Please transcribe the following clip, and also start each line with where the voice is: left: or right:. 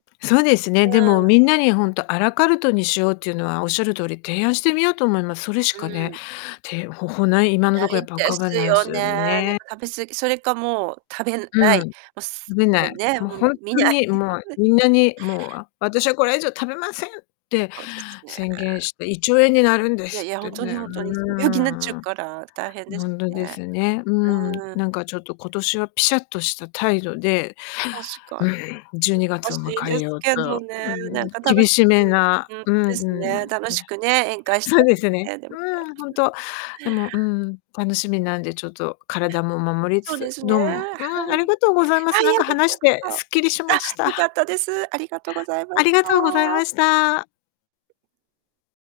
left: そうですね、
right: う
left: でも
right: ーん。
left: みんなにほんとアラカルトにしようっていうのは、おっしゃる通り、提案してみようと思います。それし
right: う
left: かね、
right: ーん。
left: 手方法ない今の
right: な
left: ところや
right: い
left: っぱ浮
right: で
left: かば
right: す
left: ない
right: よ
left: す
right: ね。
left: よ
right: なん
left: ね。
right: か食べ過ぎ。それかもう食べな
left: うー
right: い。
left: ん。
right: も
left: 食
right: す
left: べ
right: も
left: ない。
right: うね、も
left: もうほんと
right: う見ない。
left: に、もう みんなに「もう、あ、私はこれ以上食べません」って
right: そうですね。
left: 宣言して「胃腸炎になるんで
right: いやい
left: す」っ
right: や、ほ
left: て
right: んとに
left: ね。う
right: ほんとに、うん、病気になっちゃう
left: ーん。
right: から大変で
left: ほ
right: す
left: んとで
right: ね。
left: すね。うん。
right: うーん。
left: なんか、ちょっと今年はピシャッとした態度で、
right: 確か
left: うん、じゅうにが
right: 難
left: つを
right: しい
left: 迎
right: で
left: え
right: す
left: よう
right: けど
left: と
right: ね。
left: うーん、
right: なんか楽
left: 厳
right: しく
left: しめな、
right: ほんと
left: うーん、
right: ですね、楽し
left: な
right: くね、宴会し
left: そ
right: た
left: う
right: い
left: で
right: で
left: す
right: す
left: よね。
right: ね。でも
left: う
right: ね。
left: ーん、ほん と。でも、うーん、楽しみなんで、ちょっと体も守りつ
right: そう
left: つ、
right: ですね、
left: どう
right: は
left: も
right: い。
left: うーん、ありがとうございま
right: あ、
left: す。
right: い
left: なん
right: や、
left: か、
right: べち
left: 話
right: ら
left: し
right: こ
left: てすっきりし
right: そ。
left: ま
right: あ、
left: し
right: よか
left: た。
right: ったです。ありがとうございまし
left: ありがとうござい
right: た。
left: ました。